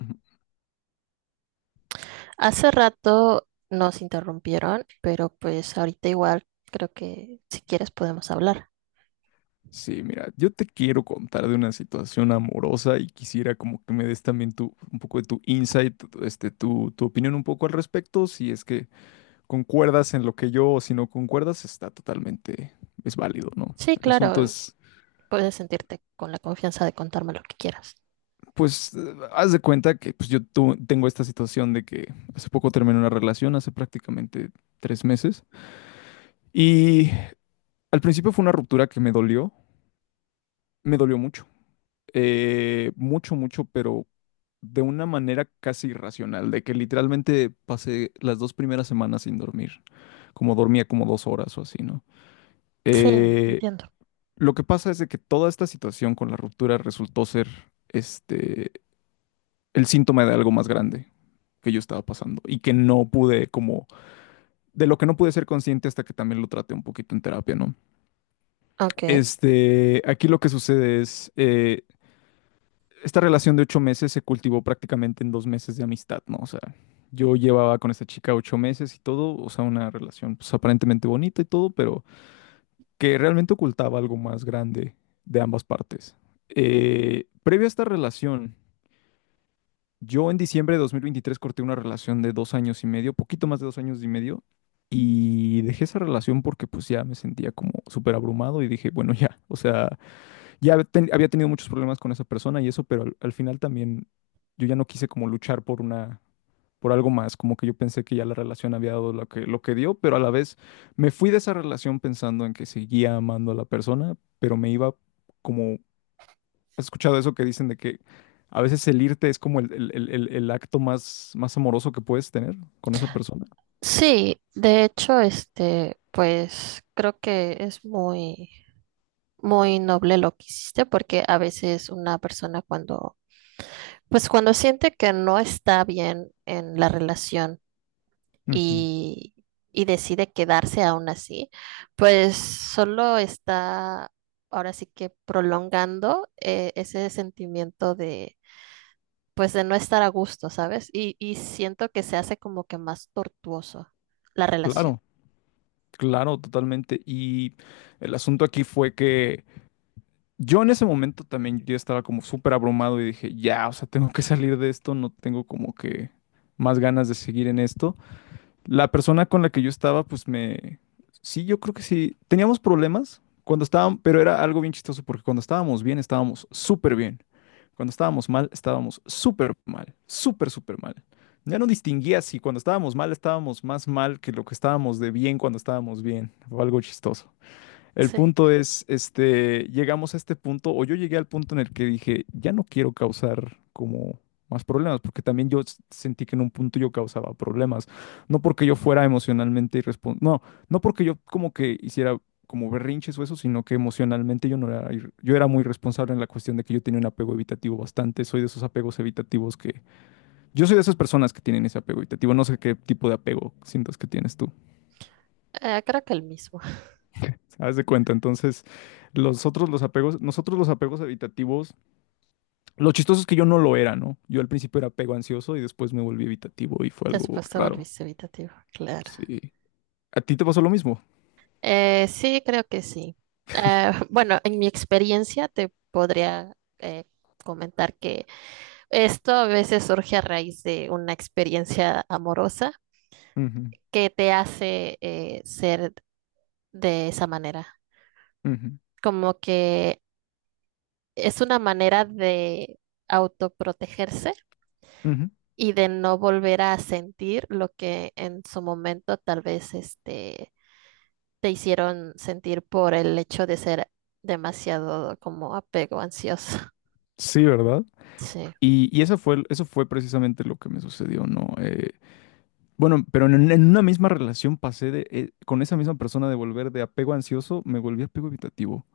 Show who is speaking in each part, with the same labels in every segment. Speaker 1: Ujú.
Speaker 2: Hace rato nos interrumpieron, pero pues ahorita igual creo que si quieres podemos hablar.
Speaker 1: Sí, mira, yo te quiero contar de una situación amorosa y quisiera como que me des también un poco de tu insight, tu opinión un poco al respecto, si es que concuerdas en lo que yo o si no concuerdas, está totalmente, es válido, ¿no?
Speaker 2: Sí,
Speaker 1: El asunto
Speaker 2: claro.
Speaker 1: es,
Speaker 2: Puedes sentirte con la confianza de contarme lo que quieras.
Speaker 1: pues, haz de cuenta que pues, yo tengo esta situación de que hace poco terminé una relación, hace prácticamente 3 meses, y al principio fue una ruptura que me dolió mucho. Mucho, mucho, pero de una manera casi irracional, de que literalmente pasé las dos primeras semanas sin dormir, como dormía como 2 horas o así, ¿no?
Speaker 2: Sí,
Speaker 1: Eh,
Speaker 2: entiendo.
Speaker 1: lo que pasa es de que toda esta situación con la ruptura resultó ser este, el síntoma de algo más grande que yo estaba pasando y que no pude como, de lo que no pude ser consciente hasta que también lo traté un poquito en terapia, ¿no?
Speaker 2: Ok.
Speaker 1: Aquí lo que sucede es, esta relación de 8 meses se cultivó prácticamente en 2 meses de amistad, ¿no? O sea, yo llevaba con esta chica 8 meses y todo, o sea, una relación pues aparentemente bonita y todo, pero que realmente ocultaba algo más grande de ambas partes. Previo a esta relación, yo en diciembre de 2023 corté una relación de 2 años y medio, poquito más de 2 años y medio, y dejé esa relación porque pues ya me sentía como súper abrumado y dije, bueno, ya, o sea, había tenido muchos problemas con esa persona y eso, pero al final también yo ya no quise como luchar por una, por algo más, como que yo pensé que ya la relación había dado lo que dio, pero a la vez me fui de esa relación pensando en que seguía amando a la persona, pero me iba como, ¿has escuchado eso que dicen de que a veces el irte es como el acto más, más amoroso que puedes tener con esa persona?
Speaker 2: Sí, de hecho, este, pues creo que es muy noble lo que hiciste, porque a veces una persona cuando pues cuando siente que no está bien en la relación
Speaker 1: Ujú.
Speaker 2: y, y decide quedarse aún así, pues solo está ahora sí que prolongando ese sentimiento de, pues de no estar a gusto, ¿sabes? Y siento que se hace como que más tortuoso la relación.
Speaker 1: Claro, claro, totalmente. Y el asunto aquí fue que... Yo en ese momento también yo estaba como súper abrumado y dije, ya, o sea, tengo que salir de esto, no tengo como que más ganas de seguir en esto. La persona con la que yo estaba, pues me... Sí, yo creo que sí. Teníamos problemas cuando estábamos, pero era algo bien chistoso porque cuando estábamos bien, estábamos súper bien. Cuando estábamos mal, estábamos súper mal, súper, súper mal. Ya no distinguía si cuando estábamos mal, estábamos más mal que lo que estábamos de bien cuando estábamos bien. Fue algo chistoso. El
Speaker 2: Sí.
Speaker 1: punto es, llegamos a este punto, o yo llegué al punto en el que dije, ya no quiero causar como más problemas, porque también yo sentí que en un punto yo causaba problemas, no porque yo fuera emocionalmente irresponsable, no, no porque yo como que hiciera como berrinches o eso, sino que emocionalmente yo no era, yo era muy responsable en la cuestión de que yo tenía un apego evitativo bastante, soy de esos apegos evitativos que, yo soy de esas personas que tienen ese apego evitativo, no sé qué tipo de apego sientas que tienes tú.
Speaker 2: Creo que el mismo.
Speaker 1: Haz de cuenta, entonces los otros, los apegos, nosotros los apegos evitativos, lo chistoso es que yo no lo era, ¿no? Yo al principio era apego ansioso y después me volví evitativo y fue algo
Speaker 2: Después te
Speaker 1: raro.
Speaker 2: volviste evitativo, claro.
Speaker 1: Sí. ¿A ti te pasó lo mismo?
Speaker 2: Sí, creo que sí. Bueno, en mi experiencia te podría eh, comentar que esto a veces surge a raíz de una experiencia amorosa
Speaker 1: Ujú,
Speaker 2: que te hace ser de esa manera.
Speaker 1: ujú,
Speaker 2: Como que es una manera de autoprotegerse
Speaker 1: ujú.
Speaker 2: y de no volver a sentir lo que en su momento tal vez este, te hicieron sentir por el hecho de ser demasiado como apego ansioso.
Speaker 1: Sí, ¿verdad?
Speaker 2: Sí,
Speaker 1: Y eso fue precisamente lo que me sucedió, ¿no? Bueno, pero en una misma relación pasé con esa misma persona de volver de apego ansioso, me volví apego evitativo.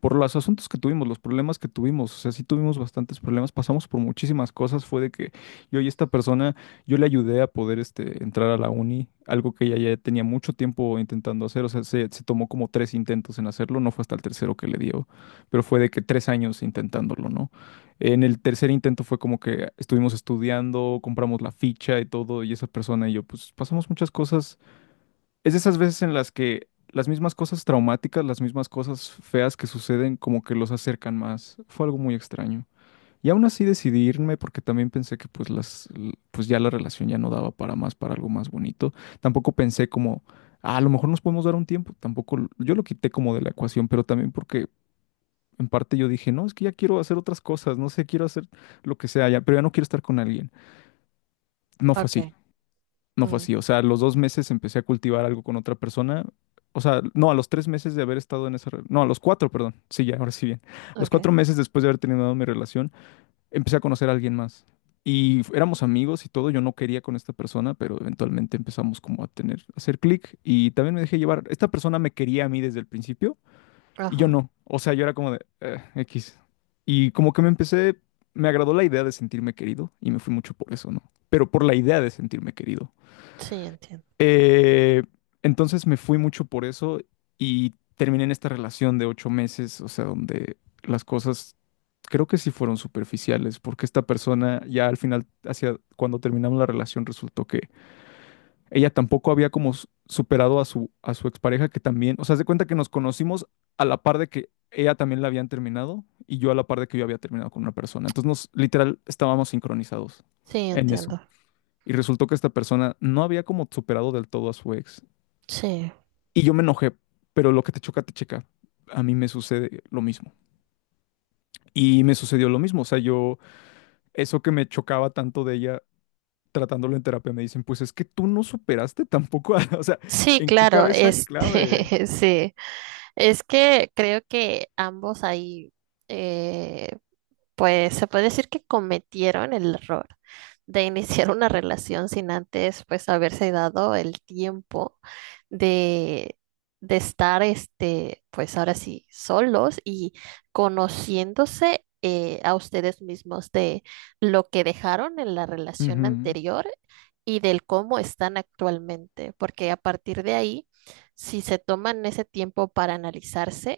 Speaker 1: Por los asuntos que tuvimos, los problemas que tuvimos, o sea, sí tuvimos bastantes problemas, pasamos por muchísimas cosas, fue de que yo y esta persona, yo le ayudé a poder entrar a la uni, algo que ella ya tenía mucho tiempo intentando hacer, o sea, se tomó como tres intentos en hacerlo, no fue hasta el tercero que le dio, pero fue de que 3 años intentándolo, ¿no? En el tercer intento fue como que estuvimos estudiando, compramos la ficha y todo, y esa persona y yo, pues pasamos muchas cosas. Es de esas veces en las que las mismas cosas traumáticas, las mismas cosas feas que suceden, como que los acercan más. Fue algo muy extraño. Y aún así decidí irme porque también pensé que pues pues ya la relación ya no daba para más, para algo más bonito. Tampoco pensé como, "Ah, a lo mejor nos podemos dar un tiempo. Tampoco, yo lo quité como de la ecuación, pero también porque en parte yo dije, no, es que ya quiero hacer otras cosas, no sé, quiero hacer lo que sea ya, pero ya no quiero estar con alguien. No fue así,
Speaker 2: ok,
Speaker 1: no fue
Speaker 2: mm,
Speaker 1: así. O sea, a los 2 meses empecé a cultivar algo con otra persona. O sea, no, a los 3 meses de haber estado en esa... No, a los cuatro, perdón. Sí, ya, ahora sí bien. A los
Speaker 2: ok,
Speaker 1: 4 meses después de haber terminado mi relación, empecé a conocer a alguien más. Y éramos amigos y todo, yo no quería con esta persona, pero eventualmente empezamos como a tener, a hacer clic y también me dejé llevar. Esta persona me quería a mí desde el principio, y yo
Speaker 2: ajá,
Speaker 1: no. O sea, yo era como de X. Y como que me agradó la idea de sentirme querido y me fui mucho por eso, ¿no? Pero por la idea de sentirme querido.
Speaker 2: sí, entiendo,
Speaker 1: Eh, entonces me fui mucho por eso y terminé en esta relación de 8 meses, o sea, donde las cosas creo que sí fueron superficiales, porque esta persona ya al final, hacia cuando terminamos la relación, resultó que ella tampoco había como superado a su expareja que también, o sea, se cuenta que nos conocimos a la par de que ella también la habían terminado y yo a la par de que yo había terminado con una persona. Entonces nos literal estábamos sincronizados
Speaker 2: sí,
Speaker 1: en eso.
Speaker 2: entiendo,
Speaker 1: Y resultó que esta persona no había como superado del todo a su ex.
Speaker 2: sí,
Speaker 1: Y yo me enojé, pero lo que te choca, te checa. A mí me sucede lo mismo. Y me sucedió lo mismo, o sea, yo, eso que me chocaba tanto de ella tratándolo en terapia, me dicen, pues es que tú no superaste tampoco, o sea,
Speaker 2: sí,
Speaker 1: ¿en qué
Speaker 2: claro,
Speaker 1: cabeza clave?
Speaker 2: este, sí, es que creo que ambos ahí, eh, pues se puede decir que cometieron el error de iniciar una relación sin antes, pues, haberse dado el tiempo de, de estar, este, pues, ahora sí, solos y conociéndose a ustedes mismos de lo que dejaron en la relación
Speaker 1: Ujú,
Speaker 2: anterior y del cómo están actualmente, porque a partir de ahí, si se toman ese tiempo para analizarse,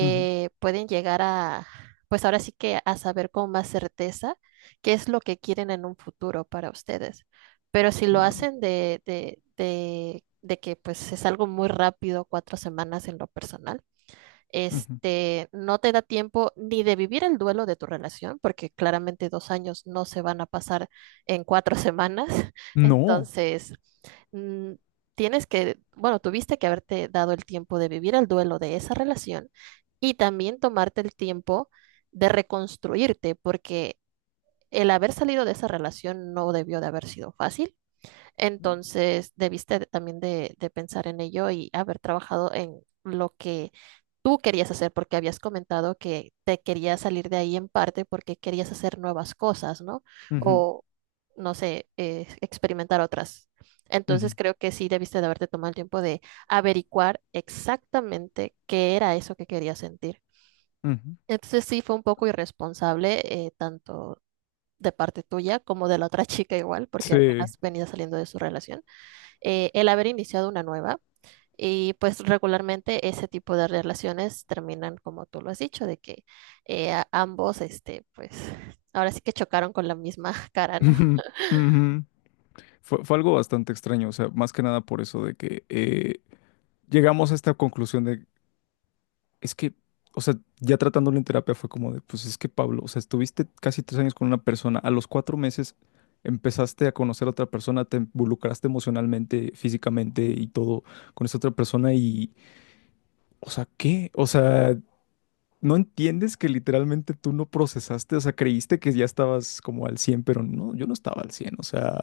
Speaker 1: ujú,
Speaker 2: pueden llegar a pues ahora sí que a saber con más certeza qué es lo que quieren en un futuro para ustedes. Pero si lo
Speaker 1: claro.
Speaker 2: hacen de que pues es algo muy rápido, cuatro semanas en lo personal,
Speaker 1: Ujú.
Speaker 2: este, no te da tiempo ni de vivir el duelo de tu relación, porque claramente dos años no se van a pasar en cuatro semanas.
Speaker 1: No,
Speaker 2: Entonces, mm, tienes que, bueno, tuviste que haberte dado el tiempo de vivir el duelo de esa relación y también tomarte el tiempo de reconstruirte, porque el haber salido de esa relación no debió de haber sido fácil.
Speaker 1: no.
Speaker 2: Entonces, debiste de- también de pensar en ello y haber trabajado en lo que tú querías hacer, porque habías comentado que te querías salir de ahí en parte porque querías hacer nuevas cosas, ¿no?
Speaker 1: Ujú,
Speaker 2: O, no sé, experimentar otras.
Speaker 1: ujú,
Speaker 2: Entonces, creo que sí debiste de haberte tomado el tiempo de averiguar exactamente qué era eso que querías sentir.
Speaker 1: ujú.
Speaker 2: Entonces, sí fue un poco irresponsable, tanto de parte tuya como de la otra chica igual, porque
Speaker 1: Sí.
Speaker 2: apenas venía saliendo de su relación el haber iniciado una nueva. Y pues regularmente ese tipo de relaciones terminan como tú lo has dicho, de que ambos, este, pues ahora sí que chocaron con la misma cara, ¿no?
Speaker 1: Ujú, ujú. Fue algo bastante extraño, o sea, más que nada por eso de que llegamos a esta conclusión de, es que, o sea, ya tratándolo en terapia fue como de, pues es que Pablo, o sea, estuviste casi 3 años con una persona, a los 4 meses empezaste a conocer a otra persona, te involucraste emocionalmente, físicamente y todo con esa otra persona y, o sea, ¿qué? O sea... No entiendes que literalmente tú no procesaste, o sea, creíste que ya estabas como al 100, pero no, yo no estaba al 100. O sea,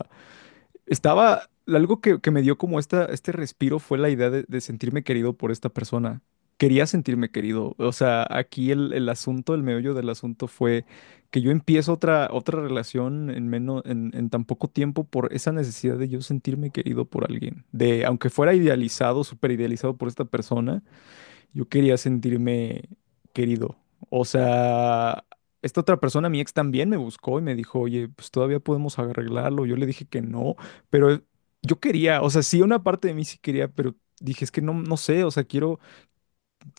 Speaker 1: estaba, algo que me dio como este respiro fue la idea de sentirme querido por esta persona. Quería sentirme querido, o sea, aquí el asunto, el meollo del asunto fue que yo empiezo otra relación en menos, en tan poco tiempo por esa necesidad de yo sentirme querido por alguien, de aunque fuera idealizado, súper idealizado por esta persona yo quería sentirme querido. O sea, esta otra persona, mi ex, también me buscó y me dijo, oye, pues todavía podemos arreglarlo. Yo le dije que no, pero yo quería, o sea, sí, una parte de mí sí quería, pero dije, es que no, no sé, o sea, quiero,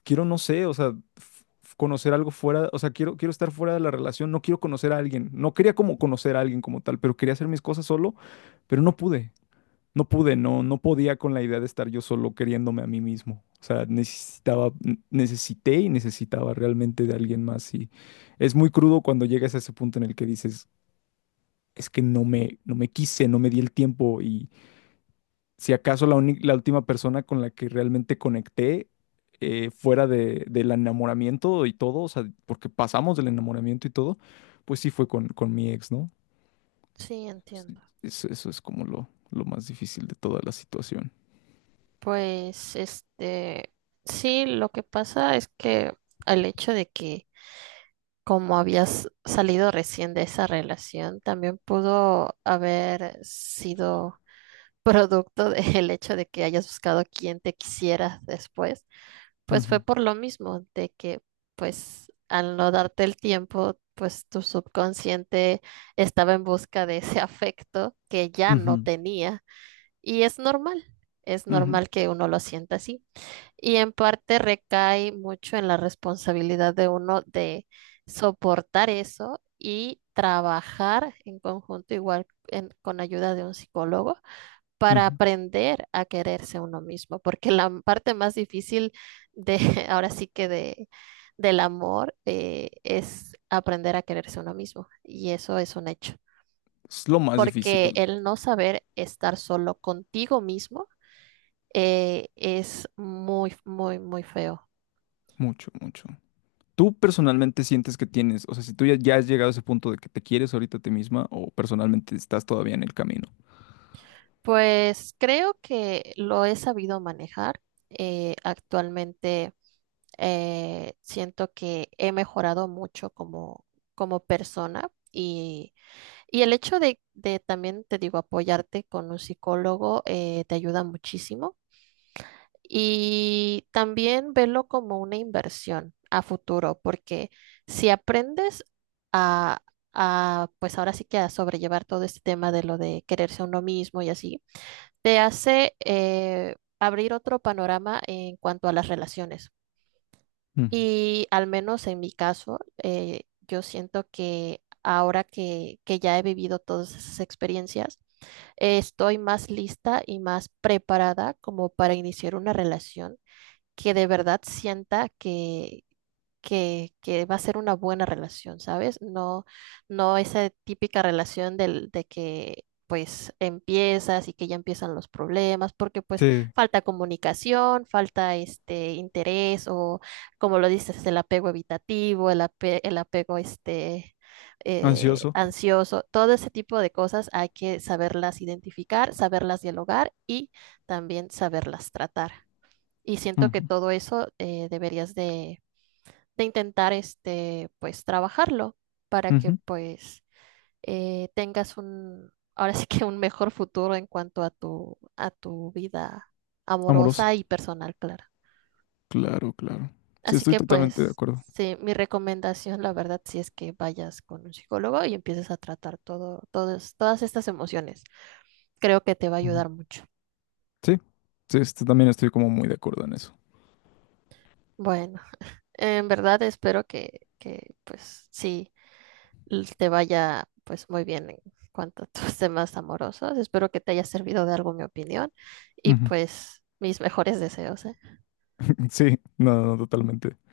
Speaker 1: quiero, no sé, o sea, conocer algo fuera, o sea, quiero estar fuera de la relación, no quiero conocer a alguien. No quería como conocer a alguien como tal, pero quería hacer mis cosas solo, pero no pude, no, no podía con la idea de estar yo solo queriéndome a mí mismo. O sea, necesitaba, necesité y necesitaba realmente de alguien más. Y es muy crudo cuando llegas a ese punto en el que dices, es que no me quise, no me di el tiempo. Y si acaso la última persona con la que realmente conecté fuera del enamoramiento y todo, o sea, porque pasamos del enamoramiento y todo, pues sí fue con mi ex, ¿no?
Speaker 2: Sí,
Speaker 1: Sí,
Speaker 2: entiendo.
Speaker 1: Eso es como lo más difícil de toda la situación.
Speaker 2: Pues, este, sí, lo que pasa es que el hecho de que como habías salido recién de esa relación, también pudo haber sido producto del hecho de que hayas buscado quien te quisiera después. Pues fue
Speaker 1: Ujú,
Speaker 2: por lo mismo, de que pues al no darte el tiempo, pues tu subconsciente estaba en busca de ese afecto que ya no
Speaker 1: ujú.
Speaker 2: tenía. Y es
Speaker 1: Ujú,
Speaker 2: normal que uno lo sienta así. Y en parte recae mucho en la responsabilidad de uno de soportar eso y trabajar en conjunto, igual con ayuda de un psicólogo para
Speaker 1: ujú.
Speaker 2: aprender a quererse uno mismo, porque la parte más difícil de, ahora sí que de, del amor es aprender a quererse uno mismo, y eso es un hecho,
Speaker 1: Es lo más
Speaker 2: porque
Speaker 1: difícil,
Speaker 2: el no saber estar solo contigo mismo es muy feo.
Speaker 1: mucho, mucho. ¿Tú personalmente sientes que tienes, o sea, si tú ya has llegado a ese punto de que te quieres ahorita a ti misma o personalmente estás todavía en el camino?
Speaker 2: Pues creo que lo he sabido manejar. Actualmente siento que he mejorado mucho como, como persona y el hecho de también, te digo, apoyarte con un psicólogo te ayuda muchísimo. Y también verlo como una inversión a futuro, porque si aprendes a, a, pues ahora sí que a sobrellevar todo este tema de lo de quererse a uno mismo y así, te hace abrir otro panorama en cuanto a las relaciones.
Speaker 1: Ujú.
Speaker 2: Y al menos en mi caso, yo siento que ahora que ya he vivido todas esas experiencias, estoy más lista y más preparada como para iniciar una relación que de verdad sienta que, que va a ser una buena relación, ¿sabes? No, no esa típica relación del, de que pues empiezas y que ya empiezan los problemas, porque pues
Speaker 1: Sí,
Speaker 2: falta comunicación, falta este interés o como lo dices, el apego evitativo, el apego este
Speaker 1: ansioso.
Speaker 2: ansioso, todo ese tipo de cosas hay que saberlas identificar, saberlas dialogar y también saberlas tratar. Y siento que
Speaker 1: Ujú,
Speaker 2: todo eso deberías de intentar este, pues trabajarlo para que
Speaker 1: ujú.
Speaker 2: pues tengas un, ahora sí que un mejor futuro en cuanto a tu vida
Speaker 1: Amorosa.
Speaker 2: amorosa y personal, claro.
Speaker 1: Claro, claro. Sí,
Speaker 2: Así
Speaker 1: estoy
Speaker 2: que
Speaker 1: totalmente de
Speaker 2: pues
Speaker 1: acuerdo.
Speaker 2: sí, mi recomendación, la verdad, sí es que vayas con un psicólogo y empieces a tratar todo, todas estas emociones. Creo que te va a
Speaker 1: Ujú.
Speaker 2: ayudar mucho.
Speaker 1: Sí, sí, también estoy como muy de acuerdo en eso.
Speaker 2: Bueno, en verdad espero que pues sí te vaya pues muy bien en cuanto a tus temas amorosos. Espero que te haya servido de algo mi opinión y
Speaker 1: Ujú.
Speaker 2: pues mis mejores deseos, ¿eh?
Speaker 1: Sí, no, no, totalmente.